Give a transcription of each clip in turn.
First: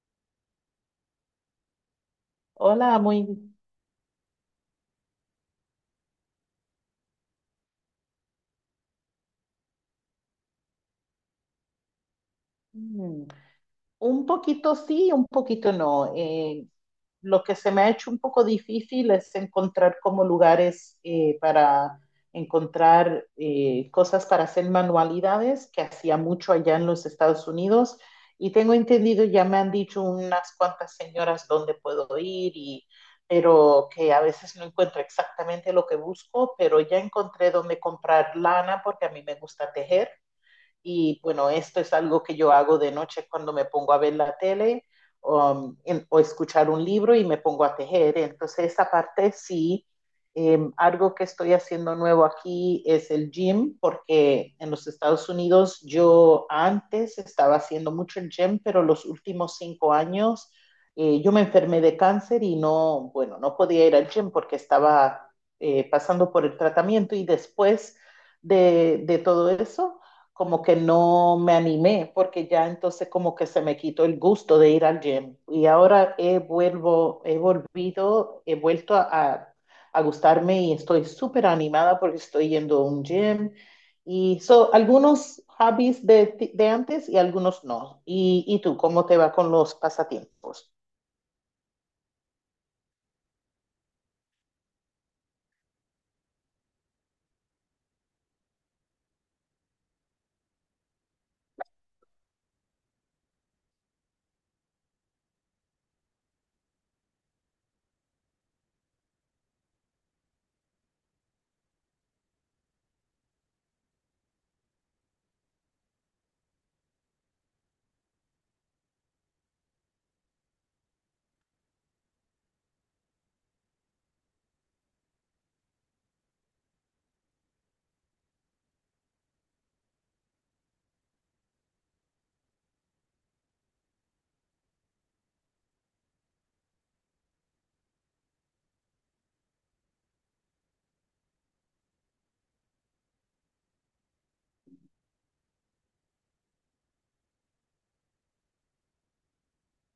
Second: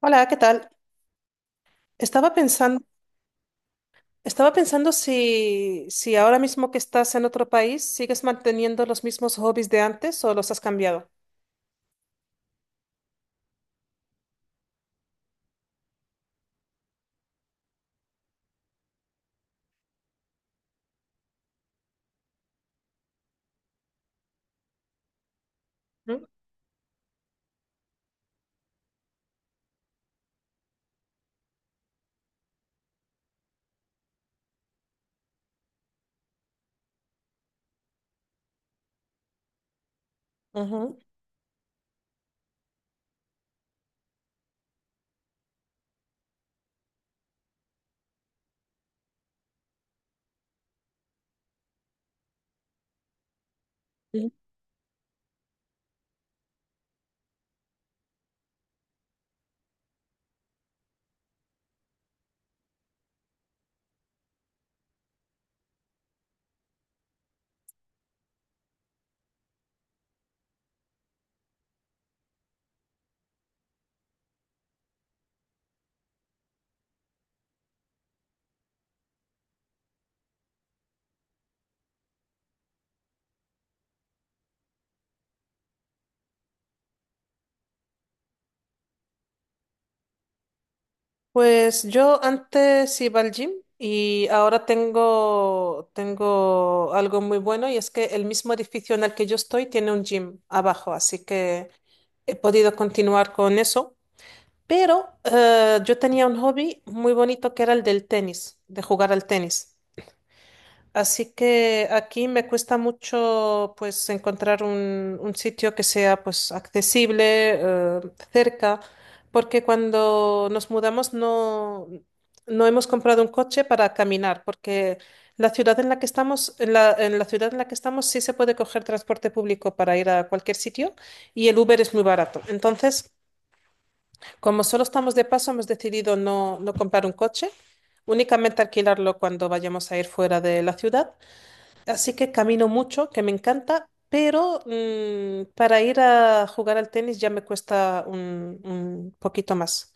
Hola, ¿qué tal? Estaba pensando, Hola, muy. estaba pensando si ahora mismo que estás en otro país, ¿sigues manteniendo los mismos hobbies de antes o los has cambiado? mm, Un poquito sí, un poquito no. Lo que se me ha hecho un poco difícil es encontrar como lugares para encontrar cosas para hacer manualidades, que hacía ¿Mm? mucho allá en los Estados Unidos. Y tengo entendido, ya me han dicho unas cuantas señoras dónde puedo ir, pero que a veces no encuentro exactamente lo que busco, pero ya encontré dónde comprar lana porque a mí me gusta tejer. Ujú, Y bueno, esto es algo que yo hago de noche cuando me pongo a ver la tele, o escuchar un libro y me pongo a tejer. Entonces, esa parte sí. Algo que estoy haciendo nuevo aquí es el gym, ujú. porque en los Estados Unidos yo antes estaba haciendo mucho el gym, pero los últimos 5 años yo me enfermé de cáncer y no, bueno, no podía ir al gym porque estaba pasando por el tratamiento y después de todo eso como que no me animé, porque ya entonces como que se me quitó el gusto de ir al gym. Y ahora he, vuelvo, he volvido, he vuelto a a gustarme y estoy súper animada porque estoy yendo a un gym. Y son algunos hobbies de antes y algunos no. ¿Y tú cómo te va con los pasatiempos? Pues yo antes iba al gym y ahora tengo algo muy bueno, y es que el mismo edificio en el que yo estoy tiene un gym abajo, así que he podido continuar con eso. Pero yo tenía un hobby muy bonito que era el del tenis, de jugar al tenis. Así que aquí me cuesta mucho pues encontrar un sitio que sea pues accesible, eh, cerca, porque cuando nos mudamos no hemos comprado un coche, para caminar, porque la ciudad en la que estamos, en la ciudad en la que estamos sí se puede coger transporte público para ir a cualquier sitio, y el Uber es muy barato. Entonces, como solo estamos de paso, hemos decidido no comprar un coche, únicamente alquilarlo cuando vayamos a ir fuera de la ciudad. Así que camino mucho, que me encanta, pero para ir a jugar al tenis ya me cuesta un poquito más.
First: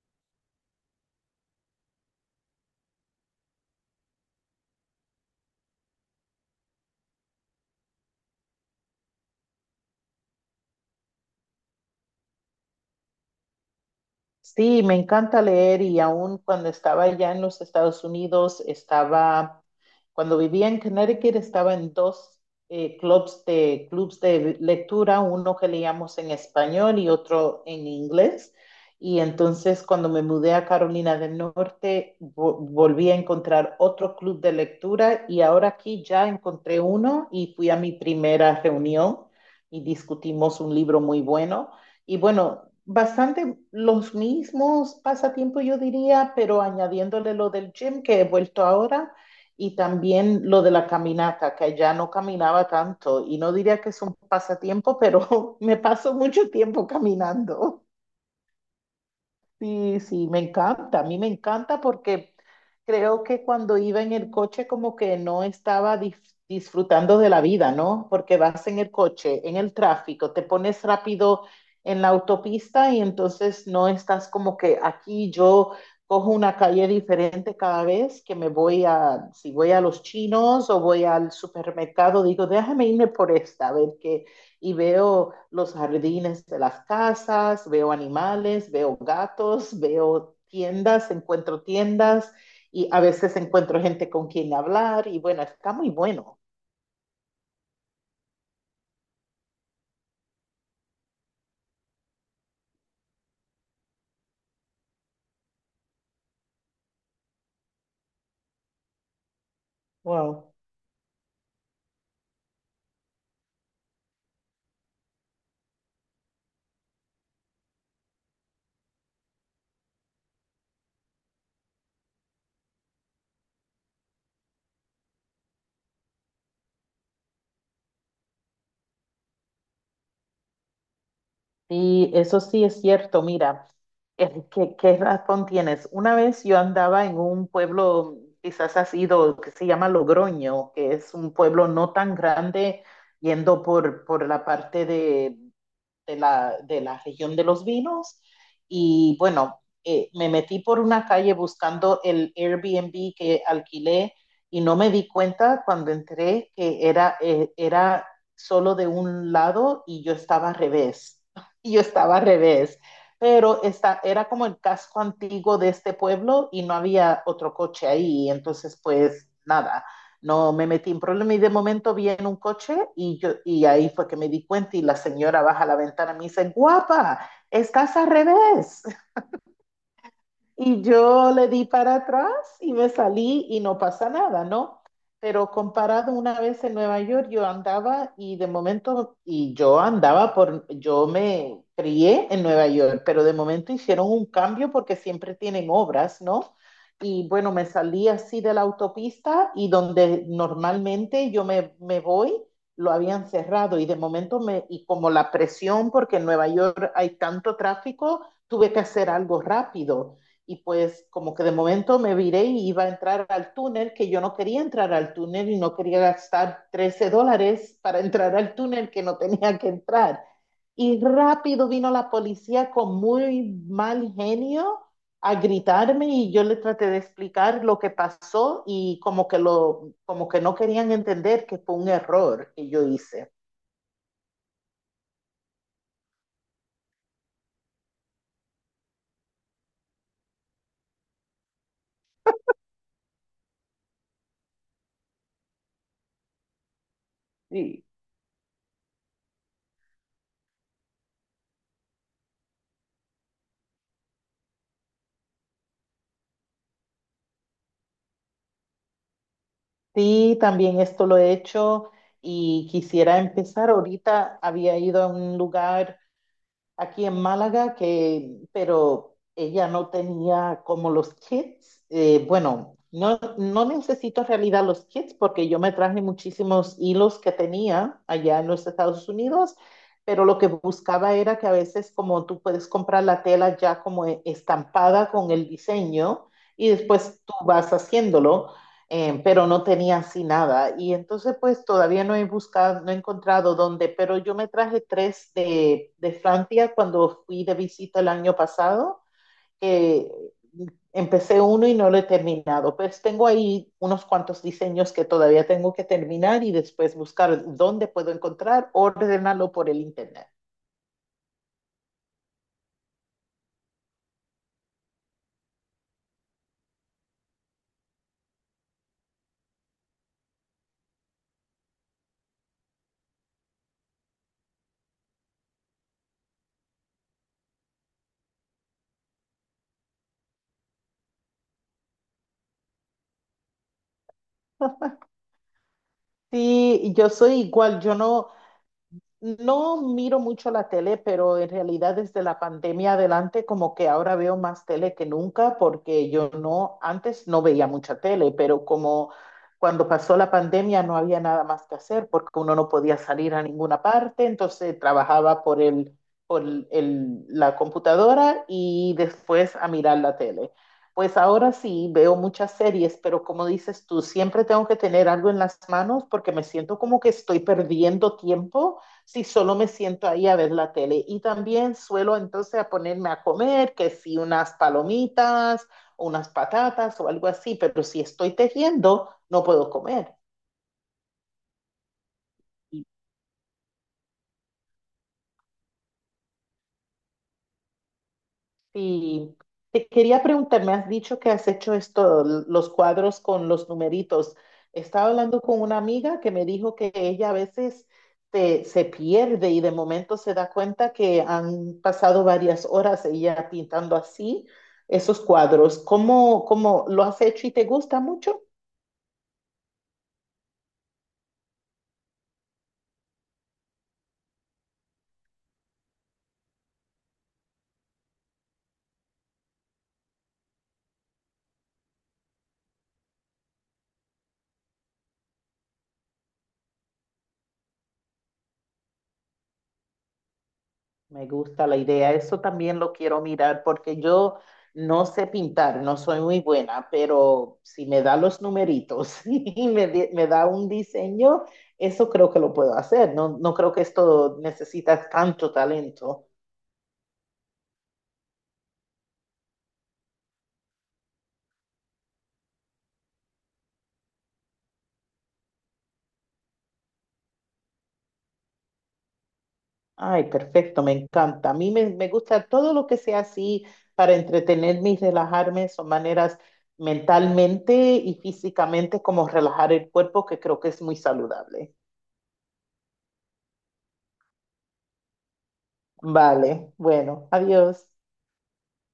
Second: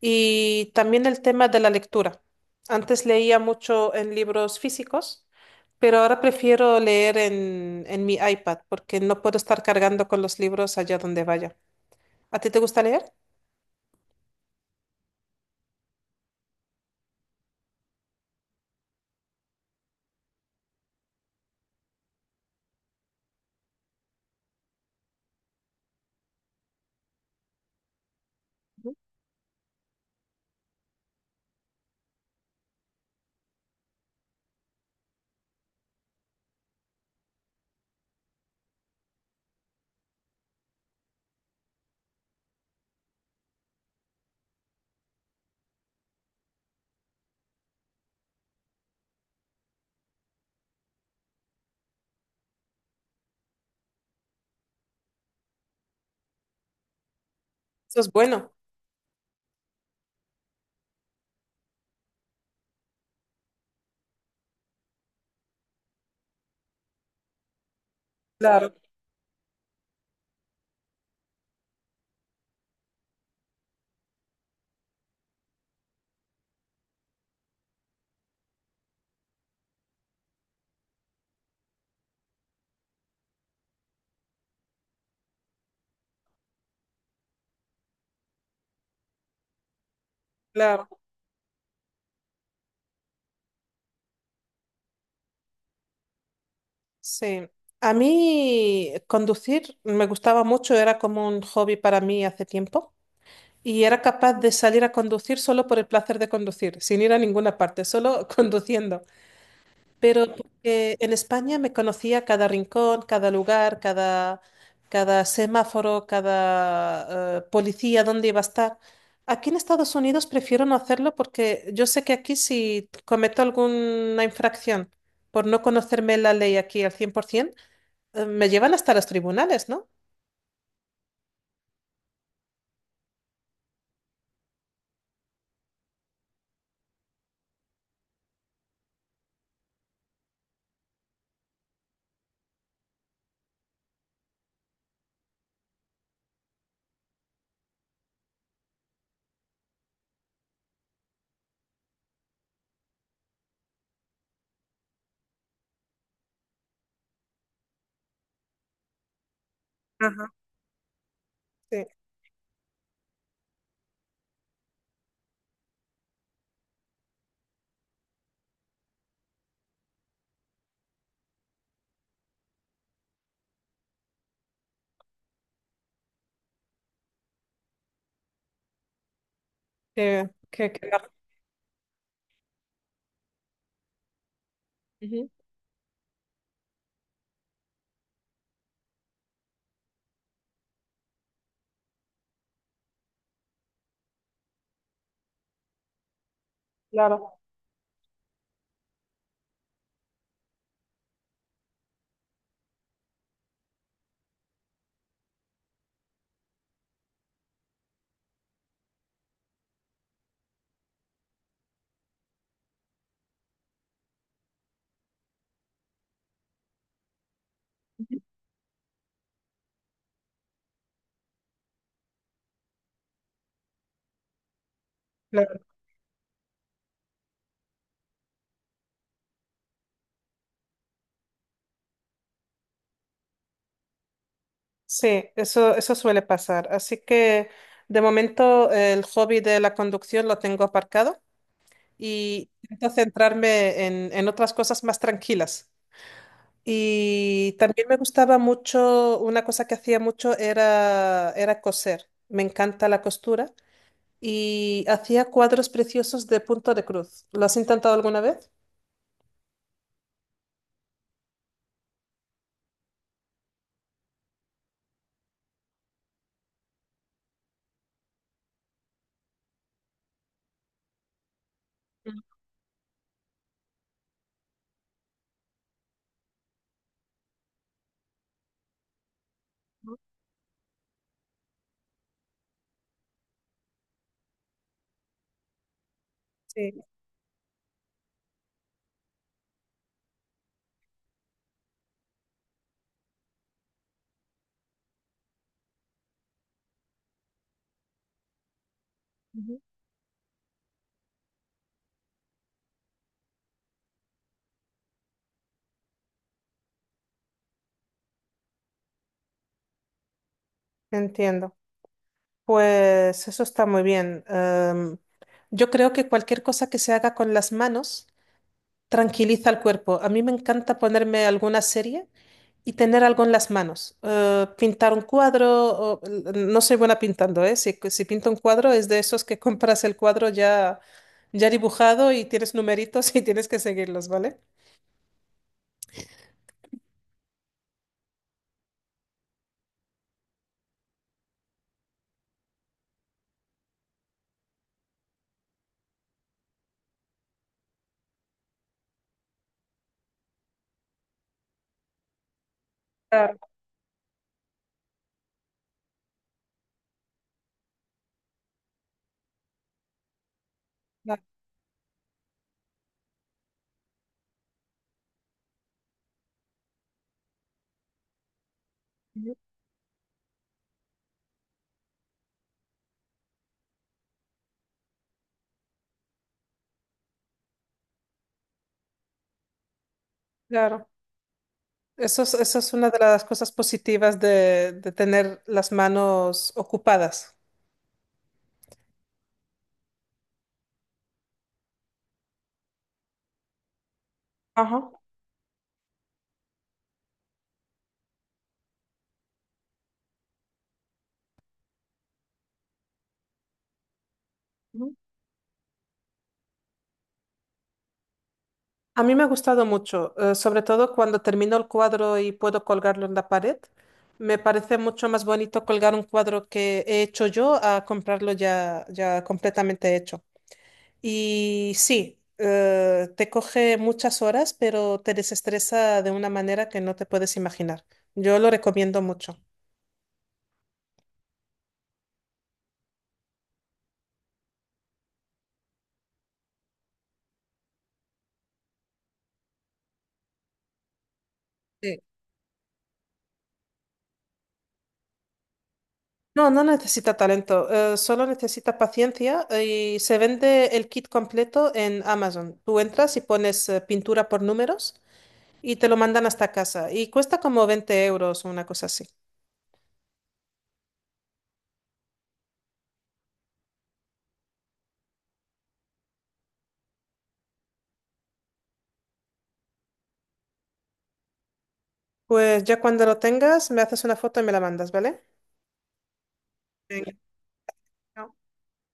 Y también el tema de la lectura. Antes leía mucho en libros físicos, pero ahora prefiero leer en mi iPad porque no puedo estar cargando con los libros allá donde vaya. ¿A ti te gusta leer? Sí, me encanta leer y aún cuando estaba allá en los Estados Unidos estaba cuando vivía en Connecticut estaba en dos clubs de lectura, uno que leíamos en español y otro en inglés. Y entonces cuando me mudé a Carolina del Norte, volví a encontrar otro club de lectura y ahora aquí ya encontré uno y fui a mi primera reunión y discutimos un libro muy bueno. Y bueno, bastante los mismos pasatiempos yo diría, pero añadiéndole lo del gym que he vuelto ahora y también lo de la caminata, que ya no caminaba tanto. Y no diría que es un pasatiempo, pero me paso mucho tiempo caminando. Eso es bueno. Sí, sí, me encanta, a mí me encanta porque creo que cuando iba en el coche como que no estaba disfrutando de la vida, ¿no? Porque vas Claro, en el coche, en el tráfico, te pones rápido en la autopista y entonces no estás como que aquí yo cojo una calle diferente cada vez que me voy a, si voy a los chinos o voy al supermercado, digo, déjame irme por esta, a ver qué, y veo los jardines de las casas, veo animales, veo gatos, veo claro. tiendas, encuentro tiendas y a veces encuentro gente con quien hablar y bueno, está muy bueno. Sí. A mí conducir me gustaba mucho, era como un hobby para mí hace tiempo. Y era capaz de salir a conducir solo por el placer de conducir, sin ir a ninguna parte, solo conduciendo. Pero Wow. porque en España me conocía cada rincón, cada lugar, cada semáforo, cada policía, dónde iba a estar. Aquí en Estados Unidos prefiero no hacerlo porque yo sé que aquí si cometo alguna infracción por no conocerme la ley aquí al 100%, me llevan hasta los tribunales, ¿no? Y eso sí es cierto, mira, ¿qué razón tienes. Una vez yo andaba en un pueblo, quizás has ido, que se llama Logroño, que es un pueblo no tan grande, yendo por la parte de la región de los vinos y bueno, me metí por una calle buscando el Airbnb que alquilé y no me di cuenta cuando entré que era solo de un lado y yo Ajá. estaba al revés, y yo Sí, estaba al revés, pero esta, era como el casco antiguo de este pueblo y no había otro coche ahí, entonces pues nada, no me metí en problema y de momento vi en un coche y, yo, y ahí fue que me di cuenta y la señora baja la ventana y me dice, guapa, estás al revés. Y que- yo le di para atrás y me salí y no pasa nada, ¿no? Ujú. Pero comparado una vez en Nueva York, yo andaba y de momento, y yo andaba por, yo me crié en Nueva York, pero de momento hicieron un cambio porque siempre tienen obras, ¿no? Y Claro. bueno, me salí así de la autopista y donde normalmente yo me voy, lo habían cerrado y de momento y como la presión, porque en Nueva York hay tanto tráfico, tuve que hacer algo rápido y pues como que de momento me viré y iba a entrar al túnel, que yo no quería entrar al túnel y no quería gastar $13 para entrar al túnel que no tenía que entrar. Y rápido vino la policía con muy mal genio a Claro. gritarme y yo le traté de explicar lo que pasó y como que lo como que no querían entender que fue un error que yo hice. Sí, eso suele pasar. Así que de momento el hobby de la conducción lo tengo aparcado, y intento centrarme en otras cosas más tranquilas. Y Sí. también me gustaba mucho, una cosa que hacía mucho era coser. Me encanta la costura y hacía cuadros preciosos de punto de cruz. ¿Lo has intentado alguna vez? Sí, también esto lo he hecho y quisiera empezar. Ahorita había ido a un lugar aquí en Málaga, que, pero ella no tenía como los kits. Mm. Bueno, no, no necesito en realidad los kits porque yo me traje muchísimos hilos que tenía allá en los Estados Unidos, pero lo que buscaba era que a veces como tú puedes comprar la tela ya como estampada con el diseño y Sí. después tú vas haciéndolo, pero no tenía así nada. Y entonces, pues todavía no he buscado, no he encontrado dónde, pero yo me traje tres de Francia cuando fui de visita el año pasado, Ujú. que empecé uno y no lo he terminado. Pues tengo ahí unos cuantos diseños que todavía tengo que terminar y después buscar dónde puedo encontrar, ordenarlo por el internet. Entiendo. Pues eso está muy bien. Yo creo que cualquier cosa que se haga con las manos tranquiliza al cuerpo. A mí me encanta ponerme alguna serie y tener algo en las manos. Pintar un cuadro, o- no soy buena pintando, ¿eh? Si pinto un cuadro, es de esos que compras el cuadro ya, ya dibujado, y tienes numeritos y tienes que seguirlos, ¿vale? Sí, yo soy igual, yo no, no miro mucho la tele, pero en realidad desde la pandemia adelante como que ahora veo más tele que nunca porque yo no, antes no veía mucha tele, pero como cuando pasó la pandemia no había nada más que hacer porque uno no podía salir Claro. a ninguna parte, entonces trabajaba por el, por la computadora y después a mirar la tele. Pues Claro, ahora sí veo muchas series, pero como dices tú, siempre tengo que tener algo en las manos porque me siento como que estoy perdiendo tiempo si solo me siento ahí a ver la tele. Y también suelo entonces a ponerme a comer, que si unas palomitas, unas patatas o algo así, pero si estoy tejiendo, no puedo comer. claro. Eso es una de las cosas positivas de tener las manos ocupadas. Sí, te quería preguntar, me has dicho que has hecho esto, los cuadros con los numeritos. Ajá. Estaba hablando con una amiga que me dijo que ella a veces te se pierde y de momento se da cuenta que han pasado varias horas ella pintando así esos cuadros. ¿Cómo, cómo lo has hecho y te gusta mucho? A mí me ha gustado mucho, sobre todo cuando termino el cuadro y puedo colgarlo en la pared. Me parece mucho más bonito colgar un cuadro que he hecho yo a comprarlo ya, ya completamente hecho. Y sí, te coge muchas horas, pero te desestresa de una manera que no te puedes imaginar. Yo lo recomiendo mucho. Me gusta la idea, eso también lo quiero mirar porque yo no sé pintar, no soy muy buena, pero si me da los numeritos y me da un diseño, Sí. eso creo que lo puedo hacer. No, no creo que esto necesita tanto talento. No, no necesita talento, solo necesita paciencia, y se vende el kit completo en Amazon. Tú entras y pones pintura por números y te lo mandan hasta casa. Y cuesta como 20 euros o una cosa así. Ay, perfecto, me encanta. A mí me, me gusta todo lo que sea así para entretenerme y relajarme, son maneras mentalmente y físicamente como relajar el cuerpo, que creo que es muy saludable. Pues ya cuando lo tengas, me haces una foto y me la mandas, ¿vale? Vale, Venga. bueno, adiós. Chao.